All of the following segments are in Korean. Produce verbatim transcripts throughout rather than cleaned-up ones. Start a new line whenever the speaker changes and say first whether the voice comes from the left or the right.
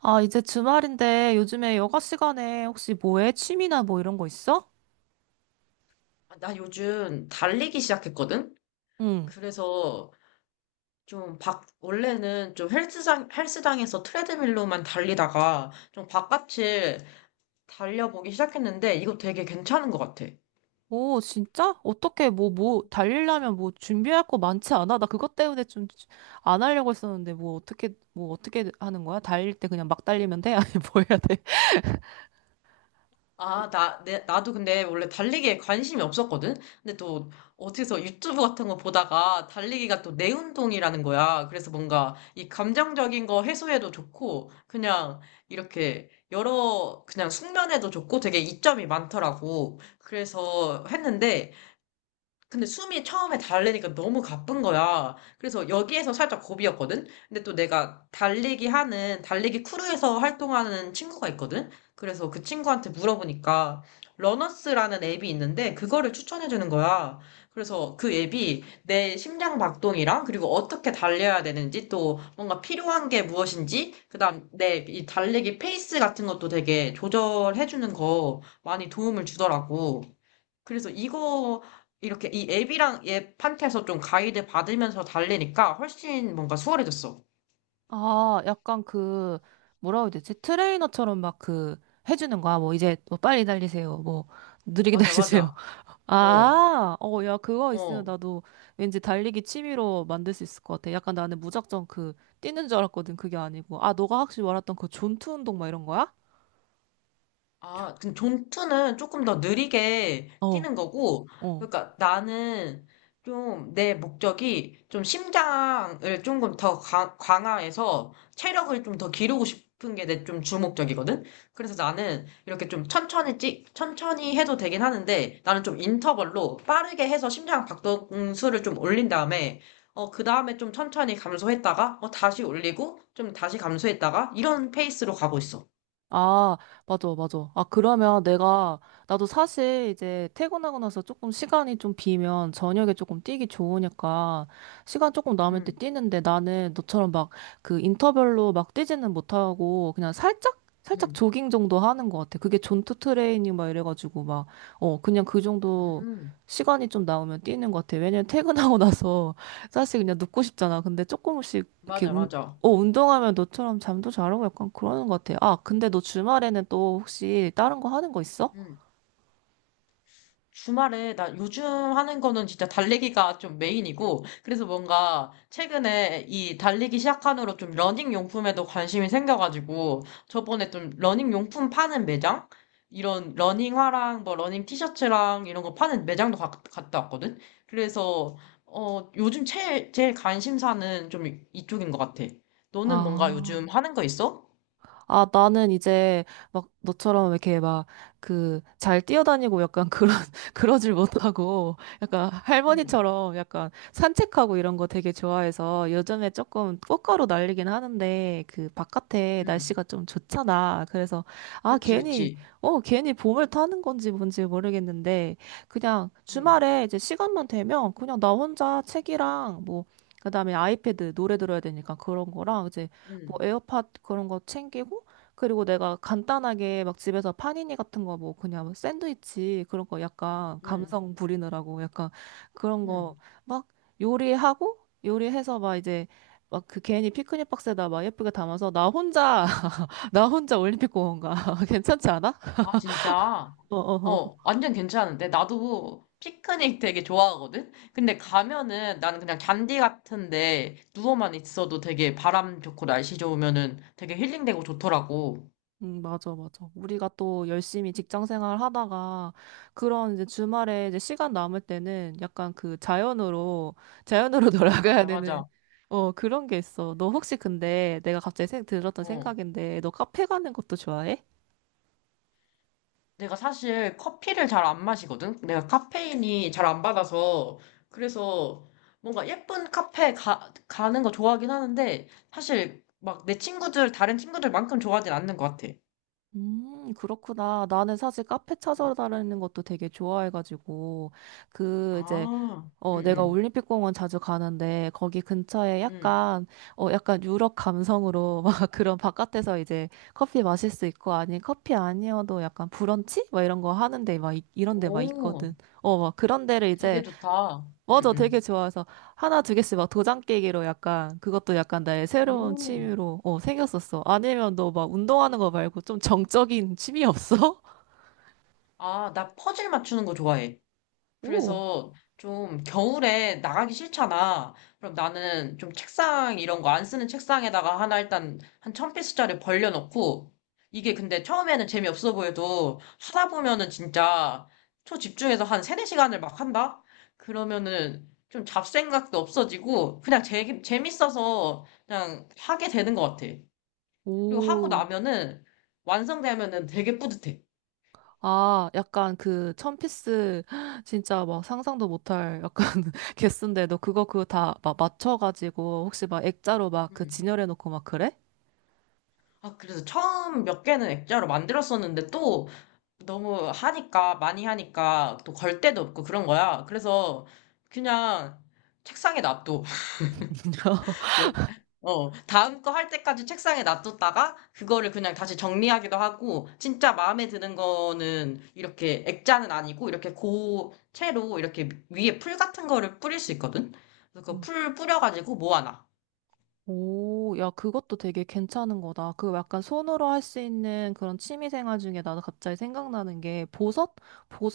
right: 아, 이제 주말인데 요즘에 여가 시간에 혹시 뭐 해? 취미나 뭐 이런 거 있어?
left: 아, 나 요즘 달리기 시작했거든?
right: 응.
left: 그래서 좀 밖 원래는 좀 헬스장, 헬스장에서 트레드밀로만 달리다가 좀 바깥을 달려보기 시작했는데 이거 되게 괜찮은 것 같아.
right: 오, 진짜? 어떻게 뭐, 뭐, 달리려면 뭐 준비할 거 많지 않아? 나 그것 때문에 좀 안 하려고 했었는데 뭐 어떻게, 뭐 어떻게 하는 거야? 달릴 때 그냥 막 달리면 돼? 아니, 뭐 해야 돼?
left: 아, 나, 내, 나도 근데 원래 달리기에 관심이 없었거든? 근데 또 어디서 유튜브 같은 거 보다가 달리기가 또 내 운동이라는 거야. 그래서 뭔가 이 감정적인 거 해소에도 좋고, 그냥 이렇게 여러, 그냥 숙면에도 좋고 되게 이점이 많더라고. 그래서 했는데, 근데 숨이 처음에 달리니까 너무 가쁜 거야. 그래서 여기에서 살짝 고비였거든? 근데 또 내가 달리기 하는, 달리기 크루에서 활동하는 친구가 있거든? 그래서 그 친구한테 물어보니까, 러너스라는 앱이 있는데, 그거를 추천해주는 거야. 그래서 그 앱이 내 심장 박동이랑, 그리고 어떻게 달려야 되는지, 또 뭔가 필요한 게 무엇인지, 그다음 내 이 달리기 페이스 같은 것도 되게 조절해주는 거 많이 도움을 주더라고. 그래서 이거 이렇게 이 앱이랑 앱한테서 좀 가이드 받으면서 달리니까 훨씬 뭔가 수월해졌어.
right: 아, 약간 그, 뭐라고 해야 되지? 트레이너처럼 막 그, 해주는 거야. 뭐 이제 뭐 빨리 달리세요. 뭐 느리게
left: 맞아,
right: 달리세요.
left: 맞아. 어,
right: 아, 어, 야, 그거 있으면
left: 어.
right: 나도 왠지 달리기 취미로 만들 수 있을 것 같아. 약간 나는 무작정 그, 뛰는 줄 알았거든. 그게 아니고. 아, 너가 확실히 말했던 그 존투 운동 막 이런 거야?
left: 아, 근데 존투는 조금 더 느리게
right: 어.
left: 뛰는 거고,
right: 어.
left: 그러니까 나는 좀 내 목적이 좀 심장을 조금 더 강, 강화해서 체력을 좀 더 기르고 싶은 게 내 좀 주목적이거든? 그래서 나는 이렇게 좀 천천히 찍, 천천히 해도 되긴 하는데, 나는 좀 인터벌로 빠르게 해서 심장 박동수를 좀 올린 다음에, 어, 그 다음에 좀 천천히 감소했다가, 어, 다시 올리고, 좀 다시 감소했다가, 이런 페이스로 가고 있어.
right: 아, 맞아, 맞아. 아, 그러면 내가, 나도 사실 이제 퇴근하고 나서 조금 시간이 좀 비면 저녁에 조금 뛰기 좋으니까 시간 조금 남을 때
left: 음,
right: 뛰는데 나는 너처럼 막 그 인터벌로 막 뛰지는 못하고 그냥 살짝, 살짝
left: 음,
right: 조깅 정도 하는 것 같아. 그게 존투 트레이닝 막 이래가지고 막, 어, 그냥 그 정도
left: 음.
right: 시간이 좀 나오면 뛰는 것 같아. 왜냐면 퇴근하고 나서 사실 그냥 눕고 싶잖아. 근데 조금씩 이렇게
left: 맞아, 맞아.
right: 어, 운동하면 너처럼 잠도 잘 오고 약간 그러는 것 같아. 아, 근데 너 주말에는 또 혹시 다른 거 하는 거 있어?
left: 음. 주말에, 나 요즘 하는 거는 진짜 달리기가 좀 메인이고, 그래서 뭔가 최근에 이 달리기 시작한 후로 좀 러닝 용품에도 관심이 생겨가지고, 저번에 좀 러닝 용품 파는 매장? 이런 러닝화랑 뭐 러닝 티셔츠랑 이런 거 파는 매장도 가- 갔다 왔거든? 그래서, 어, 요즘 제일, 제일 관심사는 좀 이- 이쪽인 것 같아. 너는 뭔가 요즘
right: 아.
left: 하는 거 있어?
right: 아, 나는 이제 막 너처럼 이렇게 막 그 잘 뛰어다니고 약간 그런, 그러질 못하고 약간
left: 응,
right: 할머니처럼 약간 산책하고 이런 거 되게 좋아해서 요즘에 조금 꽃가루 날리긴 하는데 그 바깥에
left: 응.
right: 날씨가 좀 좋잖아. 그래서 아,
left: 그치,
right: 괜히,
left: 그치.
right: 어, 괜히 봄을 타는 건지 뭔지 모르겠는데 그냥
left: 응,
right: 주말에 이제 시간만 되면 그냥 나 혼자 책이랑 뭐 그다음에 아이패드 노래 들어야 되니까 그런 거랑 이제
left: 응,
right: 뭐 에어팟 그런 거 챙기고 그리고 내가 간단하게 막 집에서 파니니 같은 거 뭐 그냥 뭐 샌드위치 그런 거 약간
left: 응.
right: 감성 부리느라고 약간 그런 거
left: 응.
right: 막 요리하고 요리해서 막 이제 막 그 괜히 피크닉 박스에다 막 예쁘게 담아서 나 혼자 나 혼자 올림픽 공원 가 괜찮지 않아?
left: 아, 진짜?
right: 어어.
left: 어, 완전 괜찮은데? 나도 피크닉 되게 좋아하거든? 근데 가면은 나는 그냥 잔디 같은데 누워만 있어도 되게 바람 좋고 날씨 좋으면은 되게 힐링되고 좋더라고.
right: 음, 맞아, 맞아. 우리가 또 열심히 직장 생활 하다가 그런 이제 주말에 이제 시간 남을 때는 약간 그 자연으로, 자연으로 돌아가야
left: 맞아,
right: 되는,
left: 맞아.
right: 어, 그런 게 있어. 너 혹시 근데 내가 갑자기 생, 들었던
left: 어.
right: 생각인데 너 카페 가는 것도 좋아해?
left: 내가 사실 커피를 잘 안 마시거든? 내가 카페인이 잘 안 받아서. 그래서 뭔가 예쁜 카페 가, 가는 거 좋아하긴 하는데 사실 막 내 친구들, 다른 친구들만큼 좋아하진 않는 것 같아.
right: 음, 그렇구나. 나는 사실 카페
left: 응.
right: 찾아다니는 것도 되게 좋아해가지고, 그, 이제,
left: 아, 응,
right: 어, 내가
left: 응.
right: 올림픽공원 자주 가는데 거기 근처에
left: 응.
right: 약간 어 약간 유럽 감성으로 막 그런 바깥에서 이제 커피 마실 수 있고 아니 커피 아니어도 약간 브런치 막 이런 거 하는데 막 이, 이런 데 막
left: 오,
right: 있거든. 어, 막 그런 데를
left: 되게
right: 이제
left: 좋다. 응,
right: 맞아 되게
left: 응.
right: 좋아해서 하나 두 개씩 막 도장 깨기로 약간 그것도 약간 나의 새로운
left: 오.
right: 취미로 어 생겼었어. 아니면 너 막 운동하는 거 말고 좀 정적인 취미 없어?
left: 아, 나 퍼즐 맞추는 거 좋아해.
right: 오,
left: 그래서 좀 겨울에 나가기 싫잖아. 그럼 나는 좀 책상 이런 거 안 쓰는 책상에다가 하나 일단 한 천 피스짜리 벌려놓고 이게 근데 처음에는 재미없어 보여도 하다 보면은 진짜 초집중해서 한 세네 시간을막 한다? 그러면은 좀 잡생각도 없어지고 그냥 재, 재밌어서 그냥 하게 되는 것 같아. 그리고 하고
right: 오.
left: 나면은 완성되면은 되게 뿌듯해.
right: 아, 약간 그 천피스 진짜 막 상상도 못할 약간 개수인데 너 그거 그거 다 막 맞춰가지고 혹시 막 액자로 막 그
left: 음.
right: 진열해놓고 막 그래?
left: 아, 그래서 처음 몇 개는 액자로 만들었었는데 또 너무 하니까, 많이 하니까 또 걸 데도 없고 그런 거야. 그래서 그냥 책상에 놔둬. 몇, 어, 다음 거 할 때까지 책상에 놔뒀다가 그거를 그냥 다시 정리하기도 하고 진짜 마음에 드는 거는 이렇게 액자는 아니고 이렇게 고체로 이렇게 위에 풀 같은 거를 뿌릴 수 있거든. 그래서 그
right: 음.
left: 풀 뿌려가지고 모아놔.
right: 오, 야, 그것도 되게 괜찮은 거다. 그 약간 손으로 할 수 있는 그런 취미 생활 중에 나도 갑자기 생각나는 게 보석?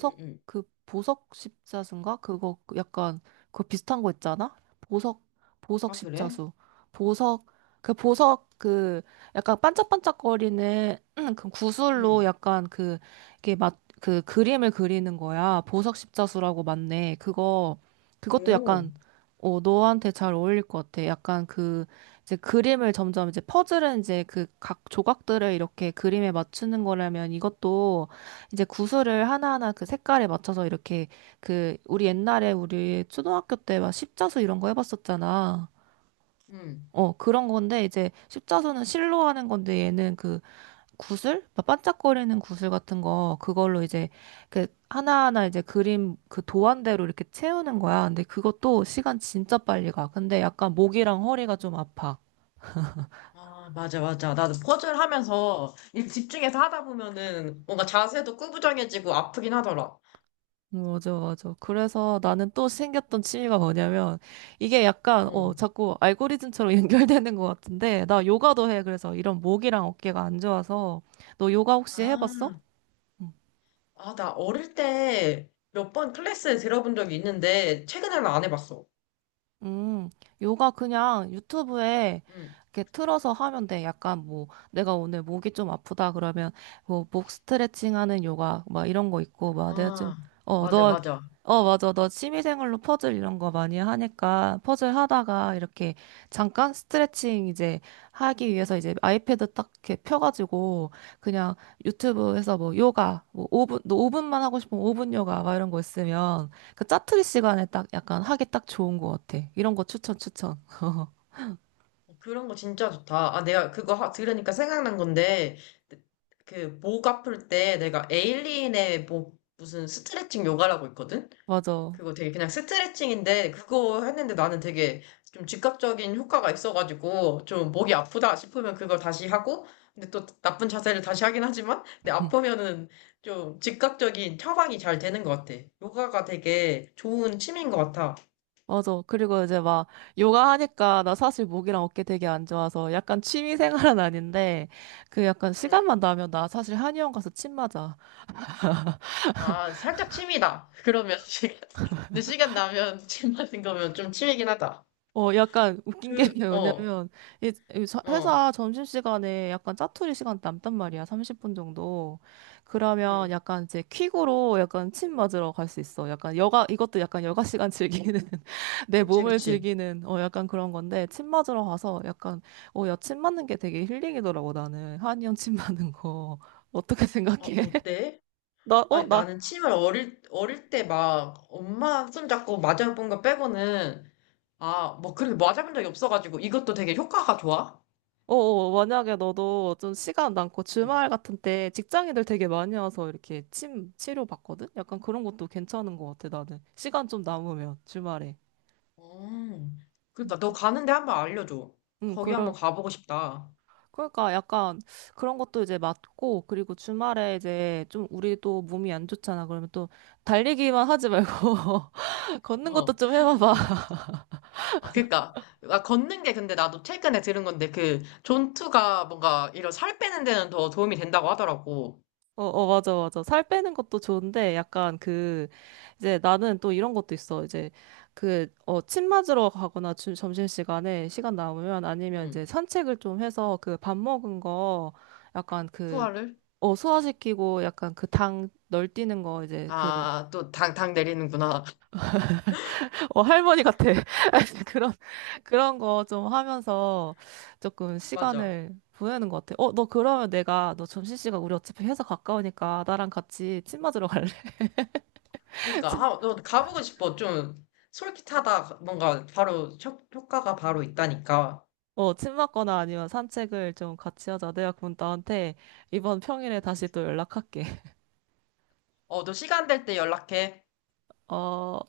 left: 응, 응.
right: 그 보석 십자수인가? 그거 그 약간, 그거 비슷한 거 있잖아? 보석, 보석
left: 아, 그래?
right: 십자수. 보석, 그 보석, 그 약간 반짝반짝거리는 그 구슬로
left: 응.
right: 약간 그, 이게 막, 그 그림을 그리는 거야. 보석 십자수라고 맞네. 그거, 그것도
left: 오.
right: 약간, 어, 너한테 잘 어울릴 것 같아. 약간 그, 이제 그림을 점점 이제 퍼즐은 이제 그 각 조각들을 이렇게 그림에 맞추는 거라면 이것도 이제 구슬을 하나하나 그 색깔에 맞춰서 이렇게 그 우리 옛날에 우리 초등학교 때 막 십자수 이런 거 해봤었잖아.
left: 응.
right: 어, 그런 건데 이제 십자수는 실로 하는 건데 얘는 그 구슬? 막 반짝거리는 구슬 같은 거 그걸로 이제 그 하나하나 이제 그림 그 도안대로 이렇게 채우는 거야. 근데 그것도 시간 진짜 빨리 가. 근데 약간 목이랑 허리가 좀 아파.
left: 아, 맞아, 맞아. 나도 퍼즐 하면서 일 집중해서 하다 보면은 뭔가 자세도 구부정해지고 아프긴 하더라.
right: 맞아, 맞아. 그래서 나는 또 생겼던 취미가 뭐냐면, 이게 약간,
left: 응.
right: 어, 자꾸 알고리즘처럼 연결되는 것 같은데, 나 요가도 해. 그래서 이런 목이랑 어깨가 안 좋아서, 너 요가 혹시 해봤어?
left: 아,
right: 응.
left: 아, 나 어릴, 때 몇 번 클래스에 들어본 적이 있는데 최근에는 안 해봤어.
right: 음, 요가 그냥 유튜브에
left: 응.
right: 이렇게 틀어서 하면 돼. 약간 뭐, 내가 오늘 목이 좀 아프다 그러면, 뭐, 목 스트레칭 하는 요가, 막 이런 거 있고, 막 내가 좀,
left: 아,
right: 어,
left: 맞아,
right: 너,
left: 맞아.
right: 어, 맞아. 너 취미생활로 퍼즐 이런 거 많이 하니까, 퍼즐 하다가 이렇게 잠깐 스트레칭 이제 하기 위해서 이제 아이패드 딱 이렇게 펴가지고, 그냥 유튜브에서 뭐, 요가, 뭐, 오 분, 너분만 하고 싶으면 오 분 요가, 막 이런 거 있으면, 그 짜투리 시간에 딱 약간 하기 딱 좋은 것 같아. 이런 거 추천, 추천.
left: 어, 그런 거 진짜 좋다. 아, 내가 그거 하- 들으니까 생각난 건데 그 목 아플 때 내가 에일린의 뭐 무슨 스트레칭 요가라고 있거든?
right: 맞아.
left: 그거 되게 그냥 스트레칭인데 그거 했는데 나는 되게 좀 즉각적인 효과가 있어가지고 좀 목이 아프다 싶으면 그걸 다시 하고 근데 또 나쁜 자세를 다시 하긴 하지만 근데
right: 음,
left: 아프면은 좀 즉각적인 처방이 잘 되는 것 같아. 요가가 되게 좋은 취미인 것 같아.
right: 맞아. 그리고 이제 막 요가 하니까 나 사실 목이랑 어깨 되게 안 좋아서 약간 취미 생활은 아닌데 그 약간
left: 음,
right: 시간만 나면 나 사실 한의원 가서 침 맞아.
left: 아, 살짝 취미다. 그러면 시간, 근데 시간 나면 침 맞은 거면 좀 취미긴 하다.
right: 어, 약간 웃긴 게
left: 그, 어,
right: 왜냐면, 이- 이 저-
left: 어,
right: 회사 점심시간에 약간 짜투리 시간 남단 말이야, 삼십 분 정도. 그러면
left: 음,
right: 약간 이제 퀵으로 약간 침 맞으러 갈 수 있어. 약간 여가, 이것도 약간 여가 시간 즐기는, 내
left: 그치,
right: 몸을
left: 그치.
right: 즐기는, 어, 약간 그런 건데, 침 맞으러 가서 약간, 어, 야, 침 맞는 게 되게 힐링이더라고, 나는. 한이형 침 맞는 거. 어떻게
left: 어,
right: 생각해?
left: 어때?
right: 나, 어,
left: 아니,
right: 나,
left: 나는 침을 어릴, 어릴 때 막, 엄마 손잡고 맞아본 거 빼고는, 아, 뭐, 그래도 맞아본 적이 없어가지고, 이것도 되게 효과가 좋아?
right: 어, 어, 만약에 너도 좀 시간 남고
left: 음.
right: 주말 같은 때 직장인들 되게 많이 와서 이렇게 침 치료 받거든? 약간 그런 것도 괜찮은 것 같아, 나는. 시간 좀 남으면, 주말에.
left: 어, 그러니까 너 가는데 한번 알려줘.
right: 응,
left: 거기
right: 그럴,
left: 한번 가보고 싶다.
right: 그러니까 약간 그런 것도 이제 맞고, 그리고 주말에 이제 좀 우리도 몸이 안 좋잖아. 그러면 또 달리기만 하지 말고, 걷는 것도
left: 어,
right: 좀 해봐봐.
left: 아, 그러니까 아, 걷는 게 근데 나도 최근에 들은 건데 그 존투가 뭔가 이런 살 빼는 데는 더 도움이 된다고 하더라고.
right: 어, 어, 맞아, 맞아. 살 빼는 것도 좋은데, 약간 그, 이제 나는 또 이런 것도 있어. 이제 그, 어, 침 맞으러 가거나 주, 점심시간에 시간 남으면 아니면
left: 응,
right: 이제 산책을 좀 해서 그 밥 먹은 거 약간 그,
left: 소화를?
right: 어, 소화시키고 약간 그 당 널뛰는 거 이제 그,
left: 아, 또 당, 당 내리는구나.
right: 어, 할머니 같아. 그런, 그런 거 좀 하면서 조금
left: 맞아.
right: 시간을 보내는 것 같아. 어, 너 그러면 내가, 너 점심시간 우리 어차피 회사 가까우니까 나랑 같이 침 맞으러 갈래?
left: 그러니까 아, 너 가보고 싶어. 좀 솔깃하다. 뭔가 바로 효, 효과가 바로 있다니까.
right: 어, 침 맞거나 아니면 산책을 좀 같이 하자. 내가 그럼 나한테 이번 평일에 다시 또 연락할게.
left: 어, 너 시간 될 때 연락해.
right: 어,